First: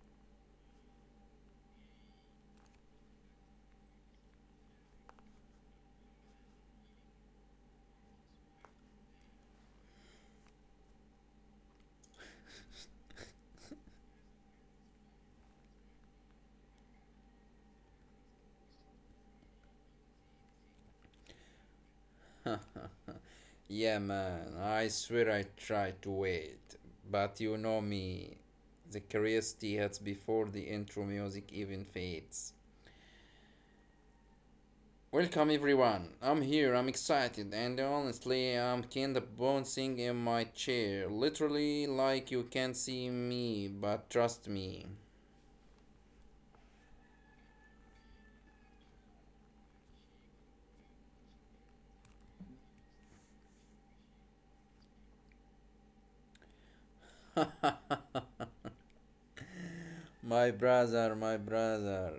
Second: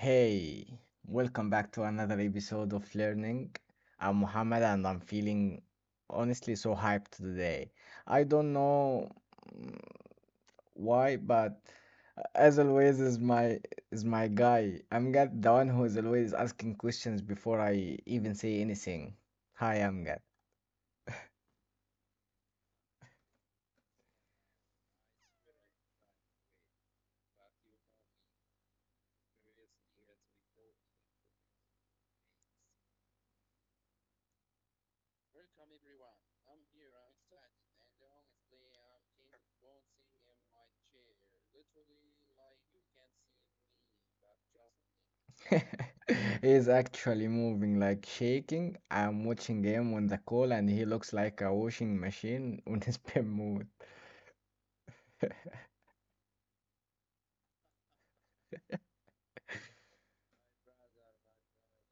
Hey, welcome back to another episode of Learning. I'm Muhammad and I'm feeling honestly so hyped today. I don't know mm, why, but as always is my guy. I'm Amgad, the one who is always asking questions before I even say anything. Hi, I'm Amgad. Yeah, man, I swear I tried to wait. But you know me. The curiosity hits before the intro music even fades. Welcome, everyone. I'm here, I'm excited, and honestly, I'm kinda bouncing in my chair. Literally, like you can see me, but trust me. He is actually moving like shaking. I'm watching him on the call and he looks like a washing machine on his pin mode. My brother, my brother.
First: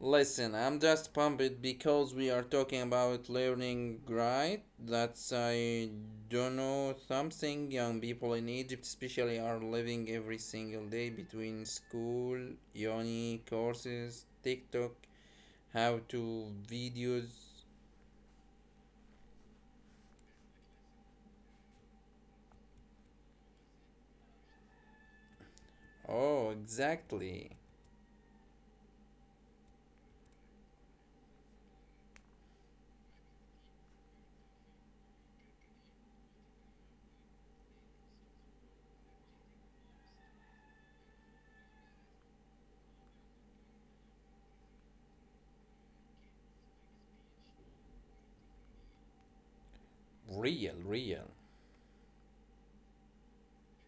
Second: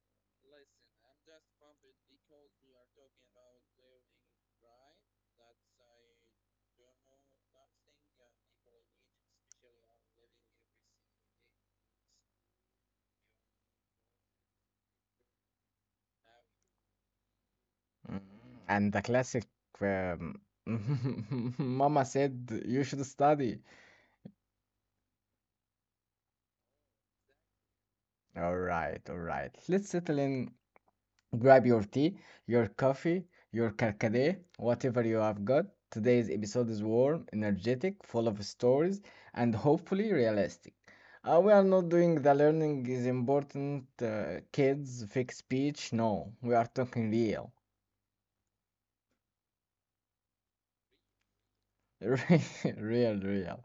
Listen, I'm just pumped because we are talking about learning, right? That's, I don't know, something young people in Egypt especially are living every single day between school, uni, courses, TikTok, how to videos. Mm, And the classic um, Mama said you should study. Oh, exactly. All right, all right. Let's settle in. Grab your tea, your coffee, your carcade, whatever you have got. Today's episode is warm, energetic, full of stories, and hopefully realistic. We are not doing the learning is important, kids, fake speech. No, we are talking real. Real, real. Real, real.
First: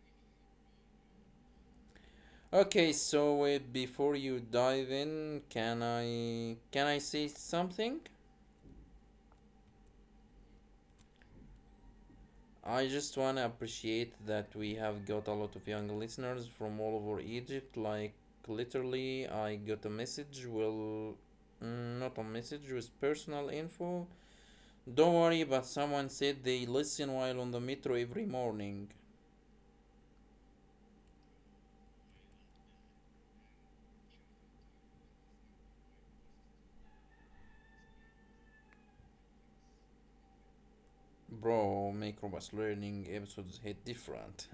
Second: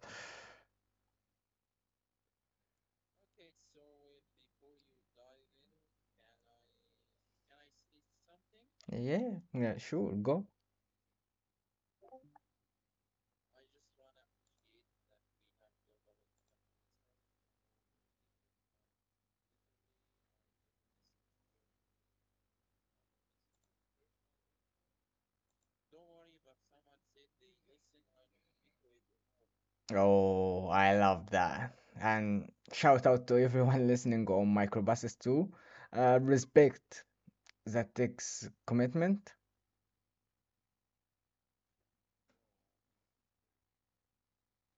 Okay, so before you dive in, can I say something? Yeah, yeah, sure, go. I just want to appreciate that we have got a lot of young listeners from all over Egypt. Like, literally, I got a message. Well, not a message, with personal info. Don't worry, but someone said they listen while on the metro every morning. Oh, I love that. And shout out to everyone listening on microbuses too. Respect, that takes commitment. Bro, Microbus Learning episodes hit different.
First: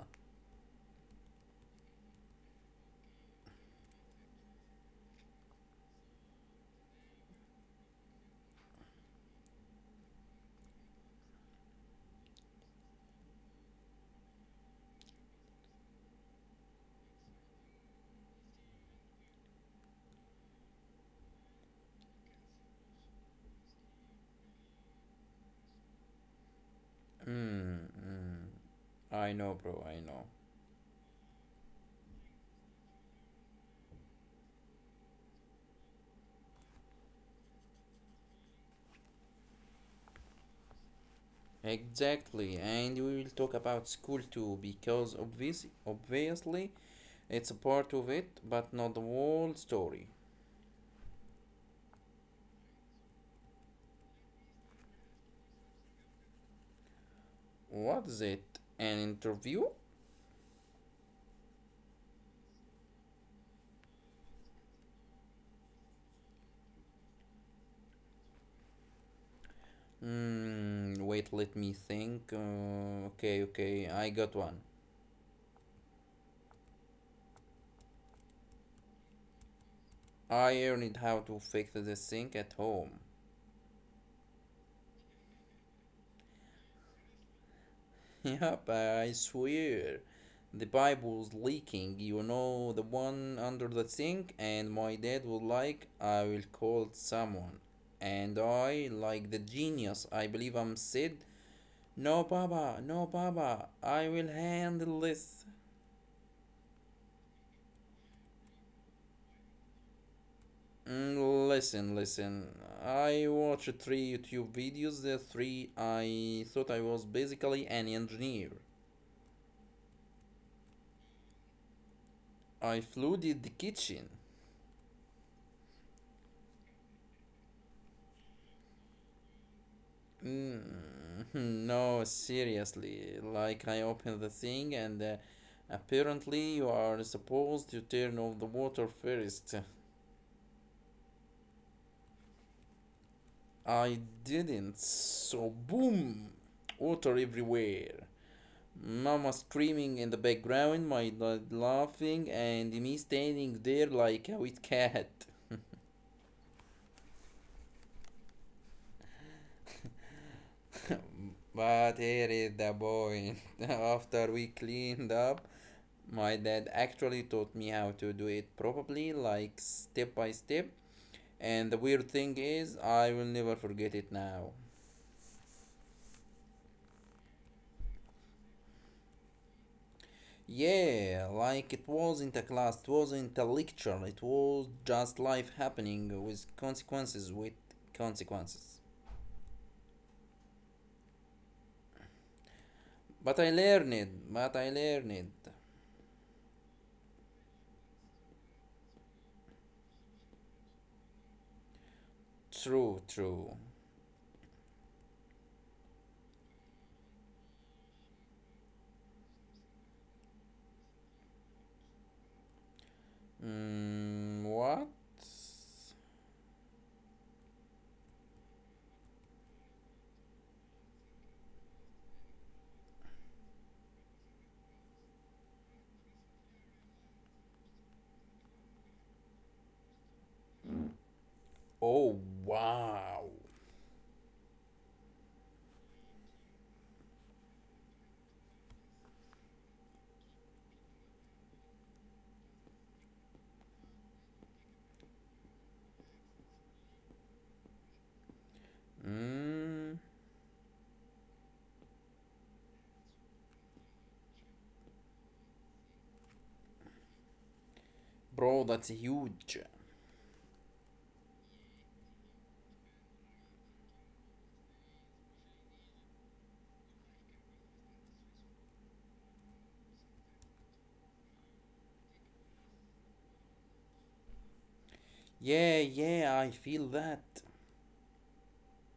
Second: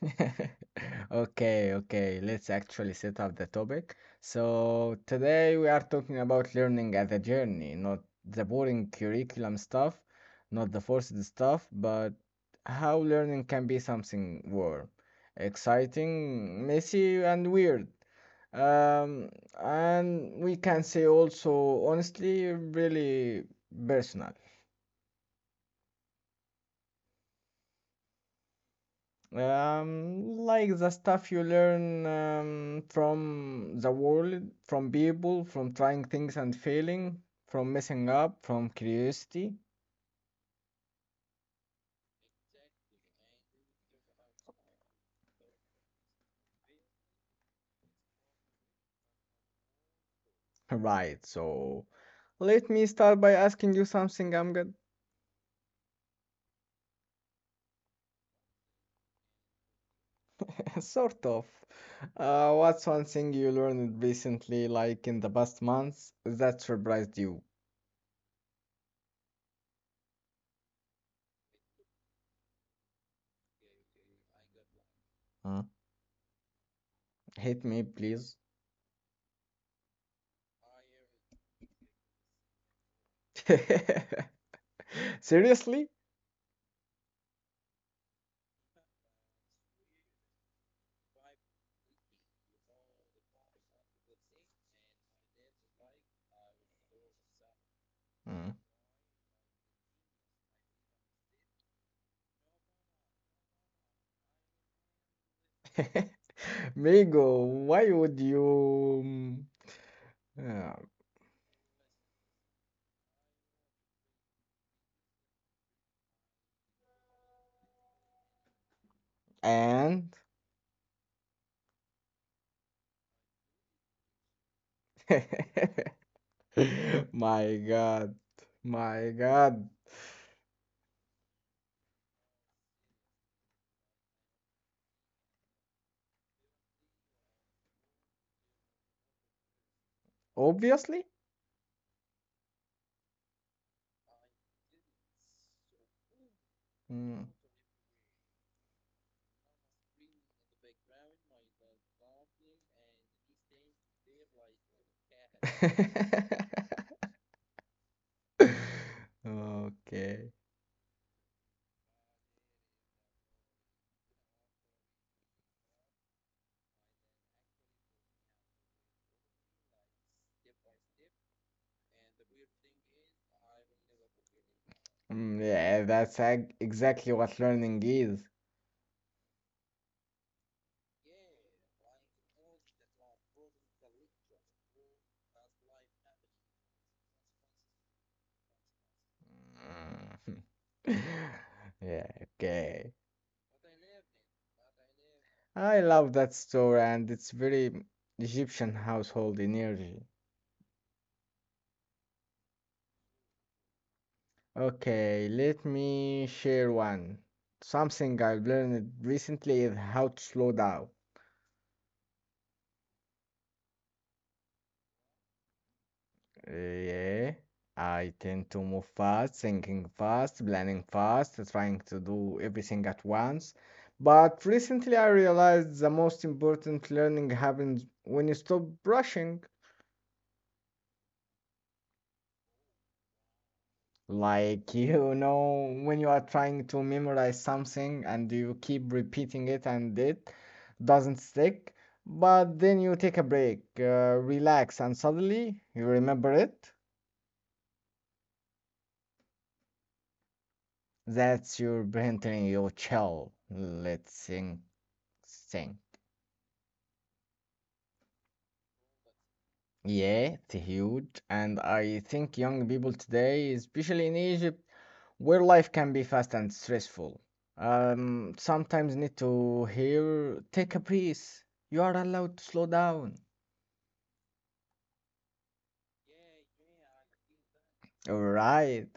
Okay, okay, let's actually set up the topic. So, today we are talking about learning as a journey, not the boring curriculum stuff, not the forced stuff, but how learning can be something warm, exciting, messy, and weird. Um, and we can say also, honestly, really personal. mm, mm. I know, bro, I know. Like the stuff you learn from the world, from people, from trying things and failing, from messing up, from curiosity. Exactly, and we will talk about school too because obviously it's a part of it, but not the whole story. Right, so let me start by asking you something, I'm good. What is it? An interview? Sort of. What's one thing you learned recently, like in the past months, that surprised you? Wait, let me think. Okay, I got one. Huh? Hit me, please. I learned how to fix the sink at home. Seriously? Yep, I swear. The pipe was leaking, you know, the one under the sink, and my dad was like, I will call someone. And Hmm. I, like the genius I believe I'm, said, no, Baba, no, Baba, I will handle this. Migo, why would you? Yeah. Listen, listen. I watched three YouTube videos, the three I thought I was basically an engineer. And I flooded the kitchen. my God, my God, Mm, no, seriously. Like, I opened the thing, and apparently, you are supposed to turn off the water first. obviously. I didn't, so boom! Water Mm. everywhere. Mama screaming in the background, my dad laughing, and me standing there like a wet cat. Okay. But here is the point. After we cleaned up, my dad actually taught me how to do it properly, like step by step. And the weird thing is, I will never forget it now. Mm, yeah, exactly what learning is. Yeah, like it wasn't a class, it wasn't a lecture, it was just life happening with consequences, with consequences. Mm. Yeah, okay. But I learned, but I learned. I love that story, and it's very Egyptian household energy. True, true. Okay, let me share one. Something I've learned recently is how to slow down. Mm, what? Yeah, I tend to move fast, thinking fast, planning fast, trying to do everything at once. But recently I realized the most important learning happens when you stop rushing. Oh, wow. Like, you know, when you are trying to memorize something and you keep repeating it and it doesn't stick, but then you take a break, relax, and suddenly you remember it. Mm, That's your brain telling you, chill, let's sing, sing. bro, that's huge. Yeah, it's huge. And I think young people today, especially in Egypt, where life can be fast and stressful, sometimes need to hear, take a breath. You are allowed to slow down. Yeah, yeah, I feel that. All right.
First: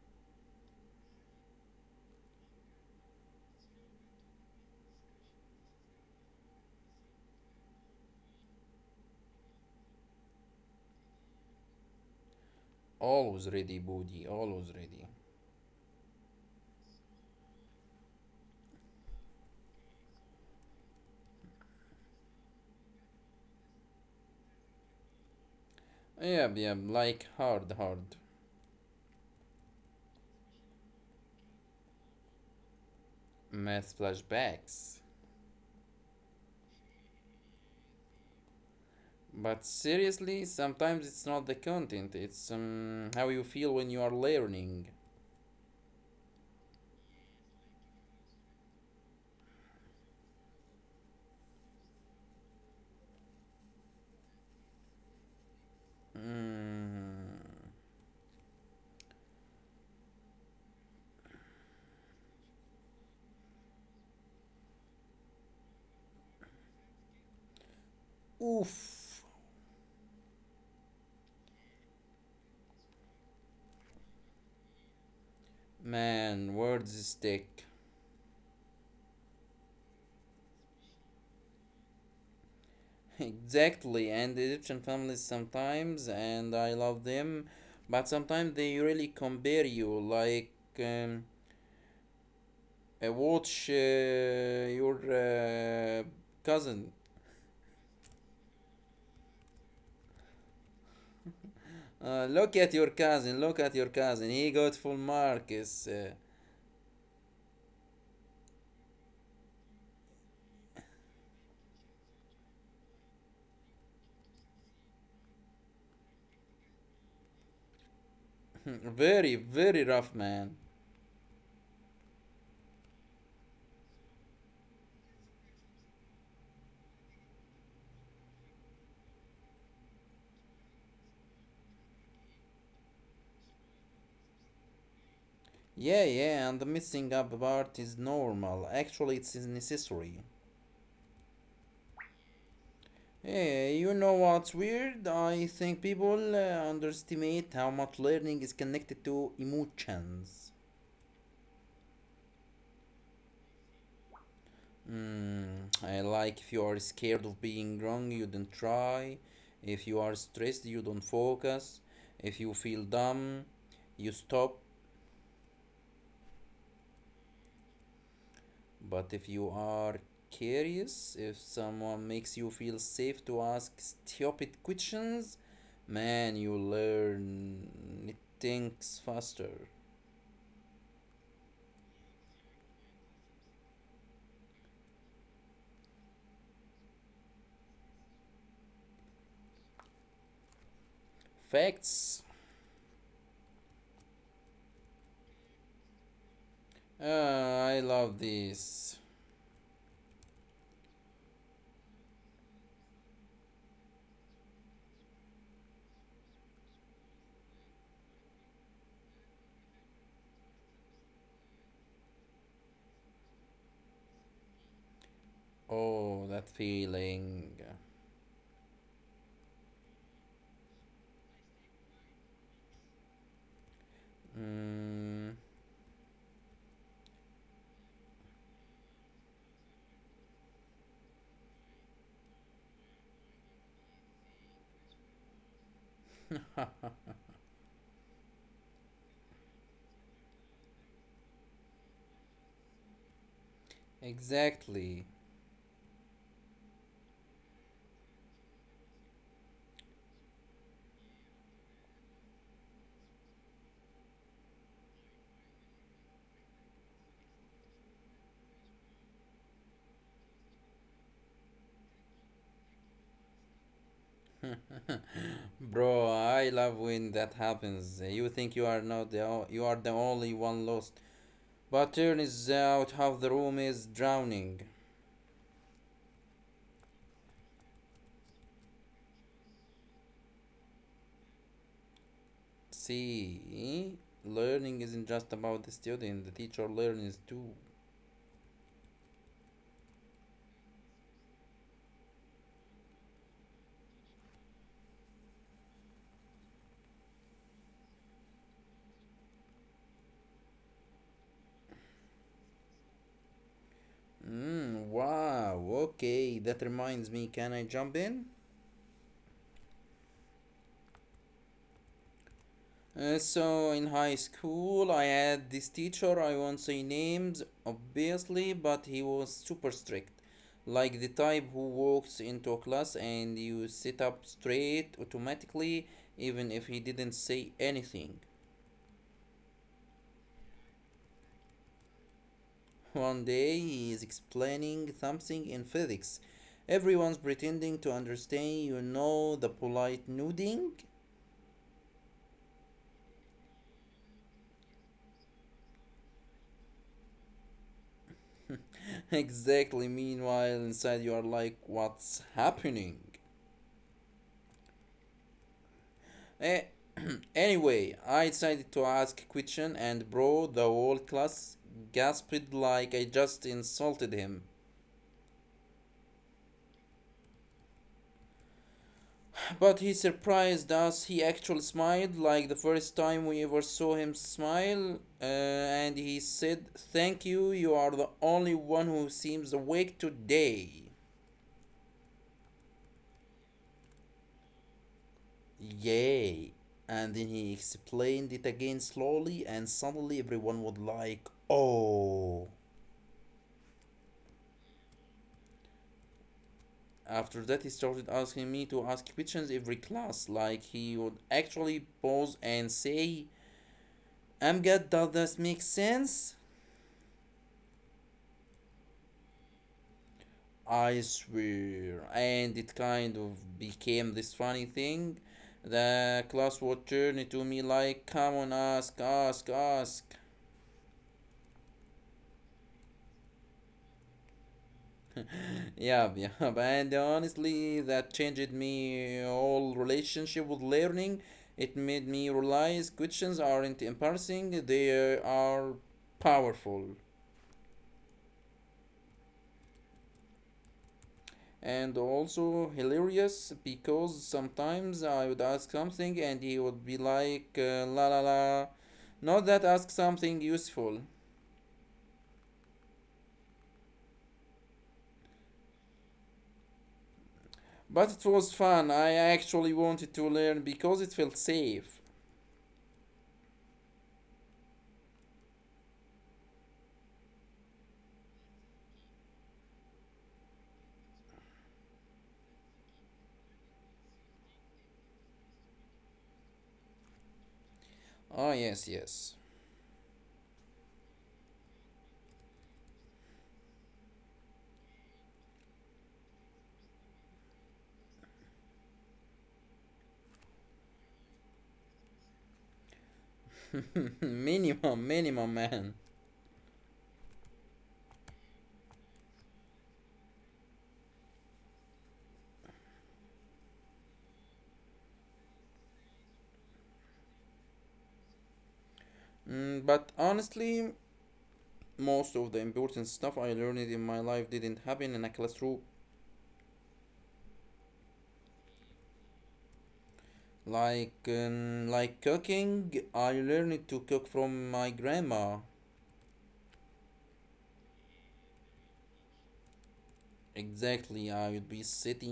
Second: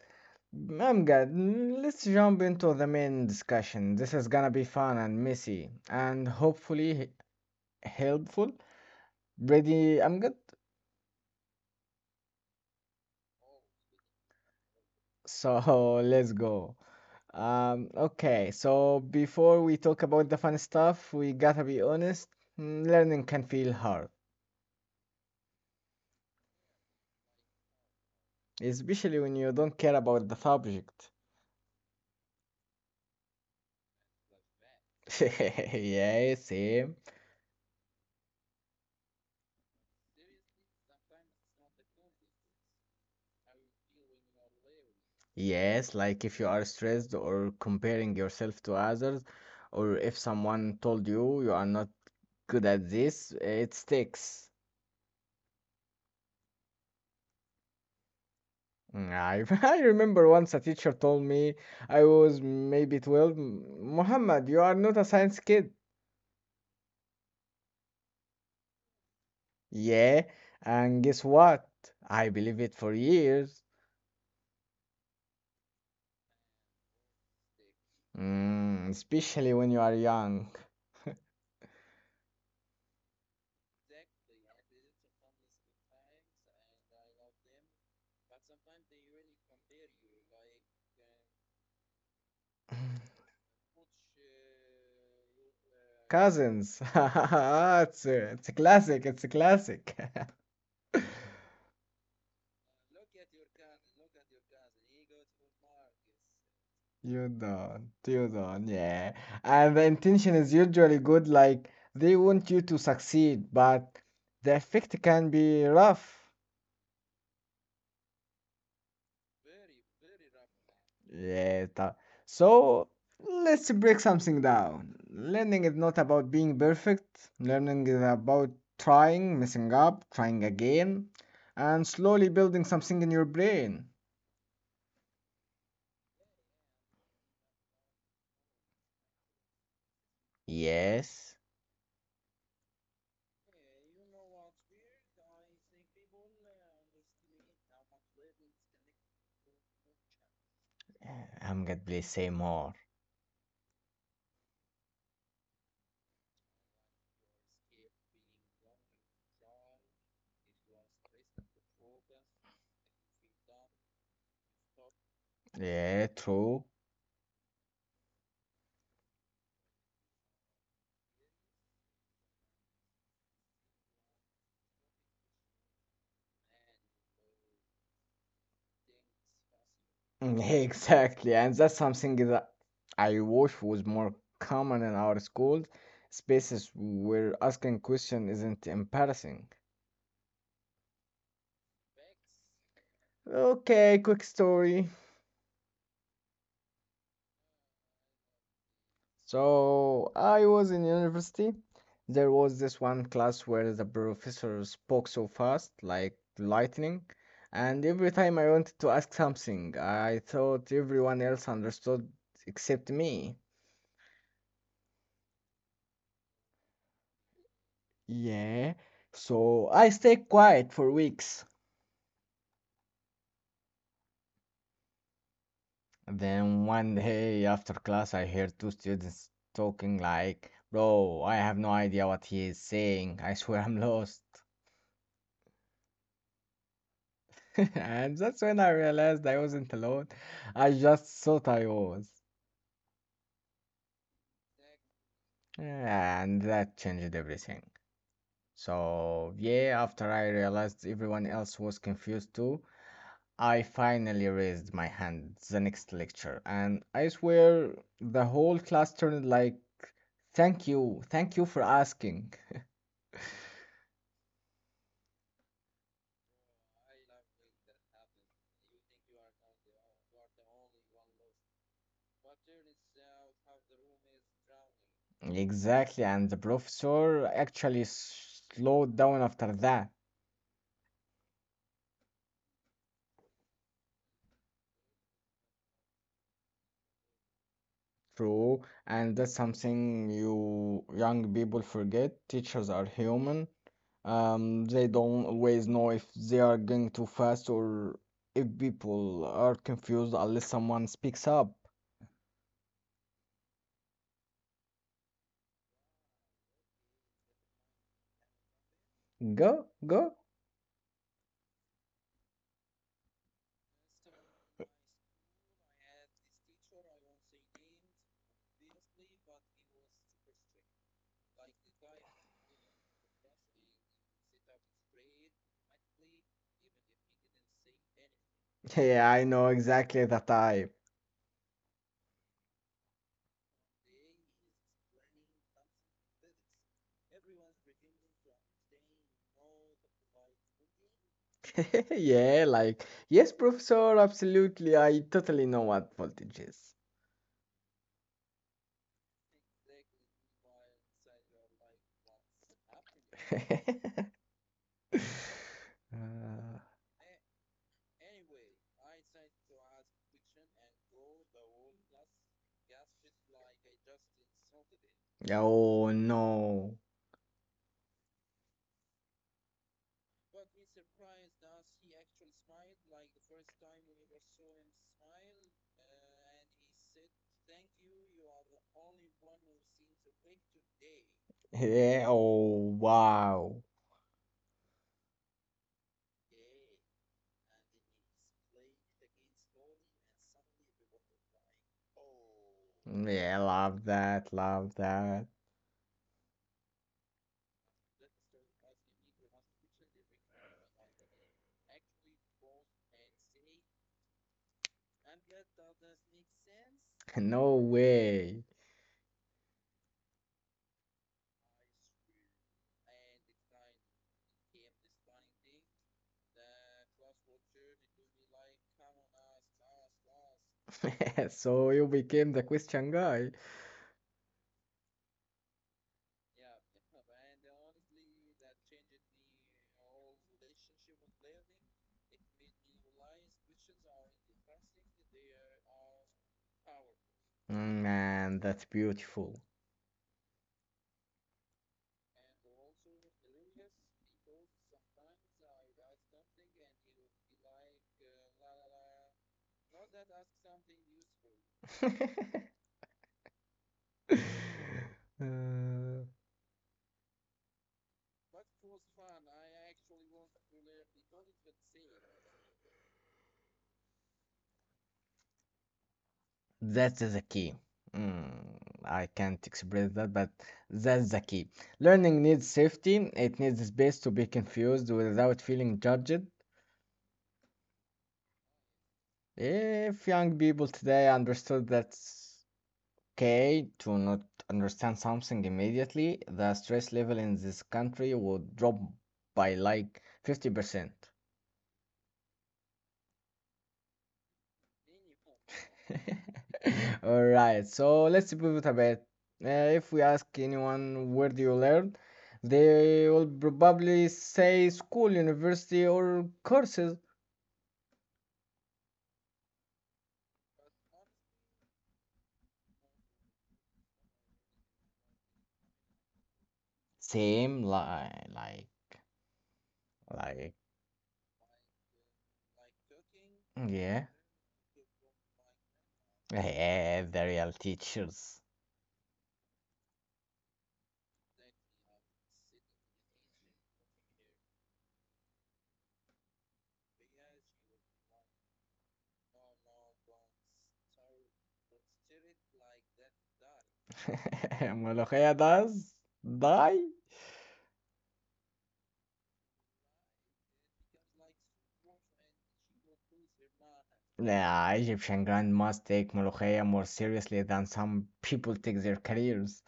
Amgad, let's jump into the main discussion. This is gonna be fun and messy and hopefully helpful. Ready, Amgad? Always ready, booty, always ready. So let's go. Okay, so before we talk about the fun stuff, we gotta be honest. Learning can feel hard, Yeah, yeah, like hard, hard. especially when you don't care about the subject. Math flashbacks. Yes, same. But seriously, sometimes it's not the content, it's how you feel when you are learning. Yes, like if you are stressed or comparing yourself to others, or if someone told you you are not good at this, it sticks. Mm. Mm, I I remember once a teacher told me I was maybe 12, Muhammad, you are not a science kid. Oof. Yeah, and guess what? I believe it for years. Man, words stick. Mm, especially when you are young. Exactly, and Egyptian families sometimes, and I love them, but sometimes they really compare you. Like, um, watch your Cousins. cousin. It's a classic, it's a classic. Look at your cousin, look at your cousin. He got full marks. You don't, Yeah. And the intention is usually good, like they want you to succeed, but the effect can be rough. very, very rough, man. Yeah. So let's break something down. Learning is not about being perfect. Learning is about trying, messing up, trying again, and slowly building something in your brain. Yeah, yeah, and the missing up part is normal. Actually, it's necessary. Yes. Hey, you know what's weird? I think people underestimate how much learning is connected to emotions. Uh, I'm gonna Please say more. I like if you are scared of being wrong, you don't try. If you are stressed, you don't focus. If you feel dumb, you stop. Yeah, true. But if you are curious, if someone makes you feel safe to ask stupid questions, man, you learn it thinks faster. Mm, exactly, and that's something that I wish was more common in our schools, spaces where asking question isn't embarrassing. Facts. Okay, quick story. Ah, I love this. So I was in university. There was this one class where the professor spoke so fast, like lightning, and every time I wanted to ask something, I thought everyone else understood except me. Oh, that feeling. Yeah, so I stayed quiet for weeks. Mm, Then one day after class, I heard two students talking like, "Bro, I have no idea what he is saying. I swear I'm lost." And that's when I realized I wasn't alone. I just thought I was. exactly. And that changed everything. So, yeah, after I realized everyone else was confused too, I finally raised my hand the next lecture. And I swear the whole class turned like, "Thank you, thank you for asking." Bro, I love when that happens. You think you are not the o- you are the only one lost, but turns out half the room is drowning. Exactly, and the professor actually slowed down after that. See, learning isn't just about the student. The teacher learns too. True, and that's something you young people forget. Teachers are human. They don't always know if they are going too fast or if people are confused unless someone speaks up. Mm, wow. Okay, that reminds me. Can I jump in? Go, go. So in high school, I had this teacher. I won't say names, obviously, but he was super strict, like the type who walks into a class and you sit up straight automatically, even if he didn't say anything. Yeah, I know exactly the type. One day, he is explaining something in physics. Everyone's pretending to understand, you know, the polite nodding. Yeah, like, yes, professor, absolutely. I totally know what voltage is. Exactly. Meanwhile, inside you are like, what's happening? Eh, Uh, anyway, I decided to ask a question, and bro, the whole class gasped like I just insulted him. oh no. But he surprised us. He actually smiled, like the first time we ever saw him smile. And he said, thank you, you are the only one who seems awake today. Yeah, oh wow. Yay. And then he explained it again slowly, and suddenly everyone was like, oh. Yeah, love that, love that. After that, he started asking me to ask questions every class. Like he would actually pause and say, Amgad, does this make sense? No way. I swear. And it kind of became this funny thing. The class would turn to me like, come on, ask, ask, ask. So you became the Christian guy. Yeah, yeah. And honestly, that changed me whole relationship with learning. It made me realize questions aren't embarrassing, they are powerful. Mm, man, that's beautiful. And also hilarious because sometimes I would ask something and he would be like, la la la, not that ask something useful. Uh, But it was fun, I actually wanted to learn because it felt safe. that's the key. Mm, I can't express that, but that's the key. Learning needs safety, it needs space to be confused without feeling judged. Oh yes, yes. If young people today understood that's okay to not understand something immediately, the stress level in this country would drop by like 50%. Minimum, minimum, man. All right, so let's pivot a bit. Uh, if we ask anyone where do you learn, they will probably say school, university, or courses. Mm, but honestly, most of the important stuff I learned in my life didn't happen in a classroom. Same li like like Like cooking, I learned yeah. to cook from my grandma. Yeah, the real teachers. Exactly, I would be sitting Molokhaya does die? Nah, Egyptian grandmas take Molokhaya more seriously than some people take their careers.